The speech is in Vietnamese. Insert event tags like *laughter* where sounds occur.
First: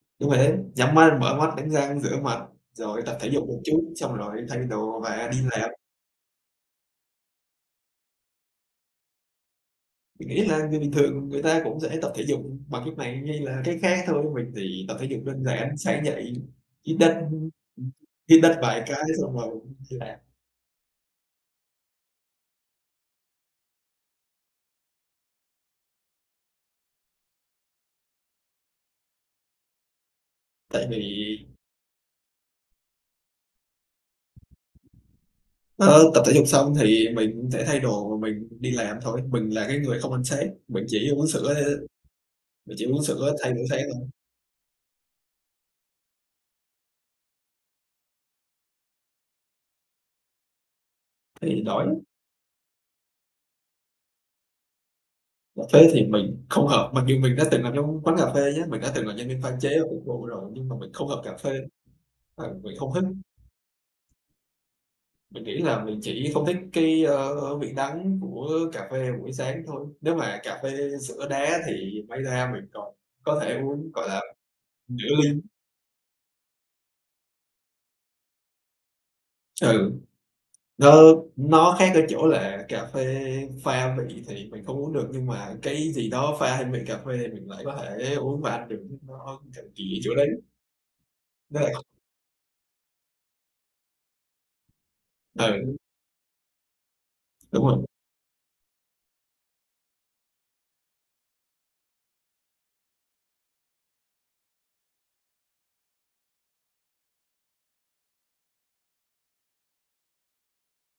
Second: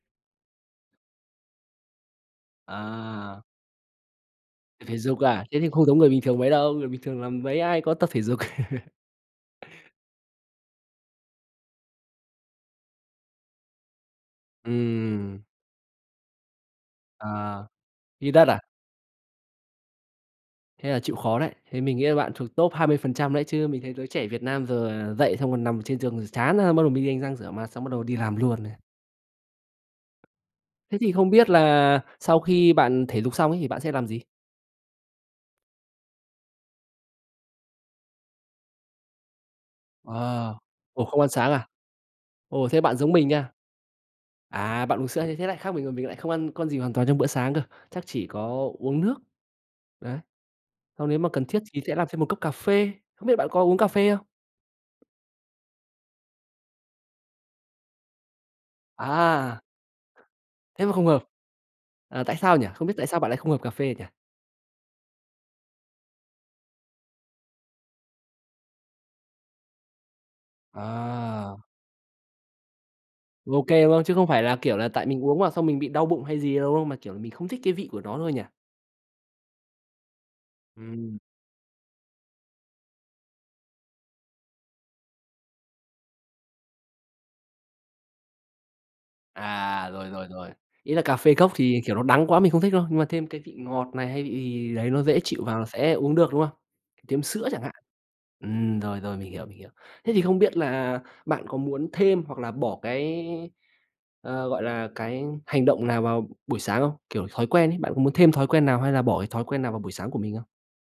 Đúng vậy đấy. Nhắm mắt, mở mắt, đánh răng, rửa mặt, rồi tập thể À. dục một chút, xong rồi thay Tập thể đồ dục và đi à? Thế thì làm. không giống người bình thường mấy đâu. Người bình thường là mấy ai có tập thể dục. *laughs* Mình nghĩ là người bình thường người ta cũng sẽ tập thể dục bằng cách này hay là cách khác thôi. Mình thì tập thể dục Ừm. đơn giản, sáng dậy, hít đất À, hít hít đất đất à? vài cái xong rồi *unintelligible* đi làm. Thế là chịu khó đấy. Thế mình nghĩ là bạn thuộc top 20% đấy chứ. Mình thấy giới trẻ Việt Nam giờ là dậy xong rồi nằm trên giường rồi chán ra, xong bắt đầu mới đi đánh răng, rửa mặt, xong bắt đầu đi làm luôn đấy. Tại Thế thì không vì biết là sau khi bạn thể dục xong ấy, thì bạn sẽ làm gì? Ơ, tập thể dục xong thì mình cũng sẽ thay đồ và mình đi làm thôi. Mình là cái người không ăn sáng, À. mình Ủa, chỉ không uống ăn sáng sữa à? thôi. Ồ, Mình thế chỉ bạn uống giống mình sữa nha. thay bữa sáng thôi. À, bạn uống sữa như thế lại khác mình rồi, mình lại không ăn con gì hoàn toàn trong bữa sáng cơ, chắc chỉ có uống nước. Đấy. Xong nếu mà cần Thế thiết thì thì đói sẽ lắm. làm thêm một cốc cà phê. Không biết bạn có uống cà phê không? Cà phê thì mình không hợp, mặc dù mình đã từng làm trong quán cà phê nhá. Mình đã từng làm nhân viên pha À. chế và phục vụ rồi, nhưng mà Thế mình mà không không hợp hợp. cà phê. À, tại *unintelligible* sao nhỉ? Thì Không biết không thích tại sao bạn lại không hợp cà phê nhỉ? Mình nghĩ là mình chỉ không thích cái, ơ, vị đắng của cà phê buổi sáng thôi. Nếu mà cà phê sữa đá À. thì may ra mình còn có thể OK, uống, đúng không? gọi Chứ là, không phải là, kiểu là, tại nửa mình uống ly. vào xong mình bị đau bụng hay gì đâu không, mà, kiểu, mình không thích cái vị của nó thôi nhỉ? Ừ. Nó Ừm. nó khác ở chỗ là cà phê pha vị thì mình không uống được, nhưng mà cái gì đó pha thêm vị cà phê thì mình lại có thể uống và ăn được, *unintelligible* nó thần À, kì ở rồi, chỗ rồi, đấy. rồi. Ý là cà phê cốc thì, *unintelligible* kiểu, nó đắng quá mình không thích, đúng không? Nhưng mà thêm cái vị ngọt này hay cái vị gì đấy nó dễ chịu vào Ừ. sẽ uống được, đúng không? Thêm sữa chẳng Đúng hạn. rồi. Ừm, rồi, rồi, mình hiểu, mình hiểu. Thế thì không biết là bạn có muốn thêm hoặc là bỏ cái, ờ, gọi là, cái hành động nào vào buổi sáng không? Kiểu, thói quen ý, bạn có muốn thêm thói quen nào hay là bỏ cái thói quen nào vào buổi sáng của mình không?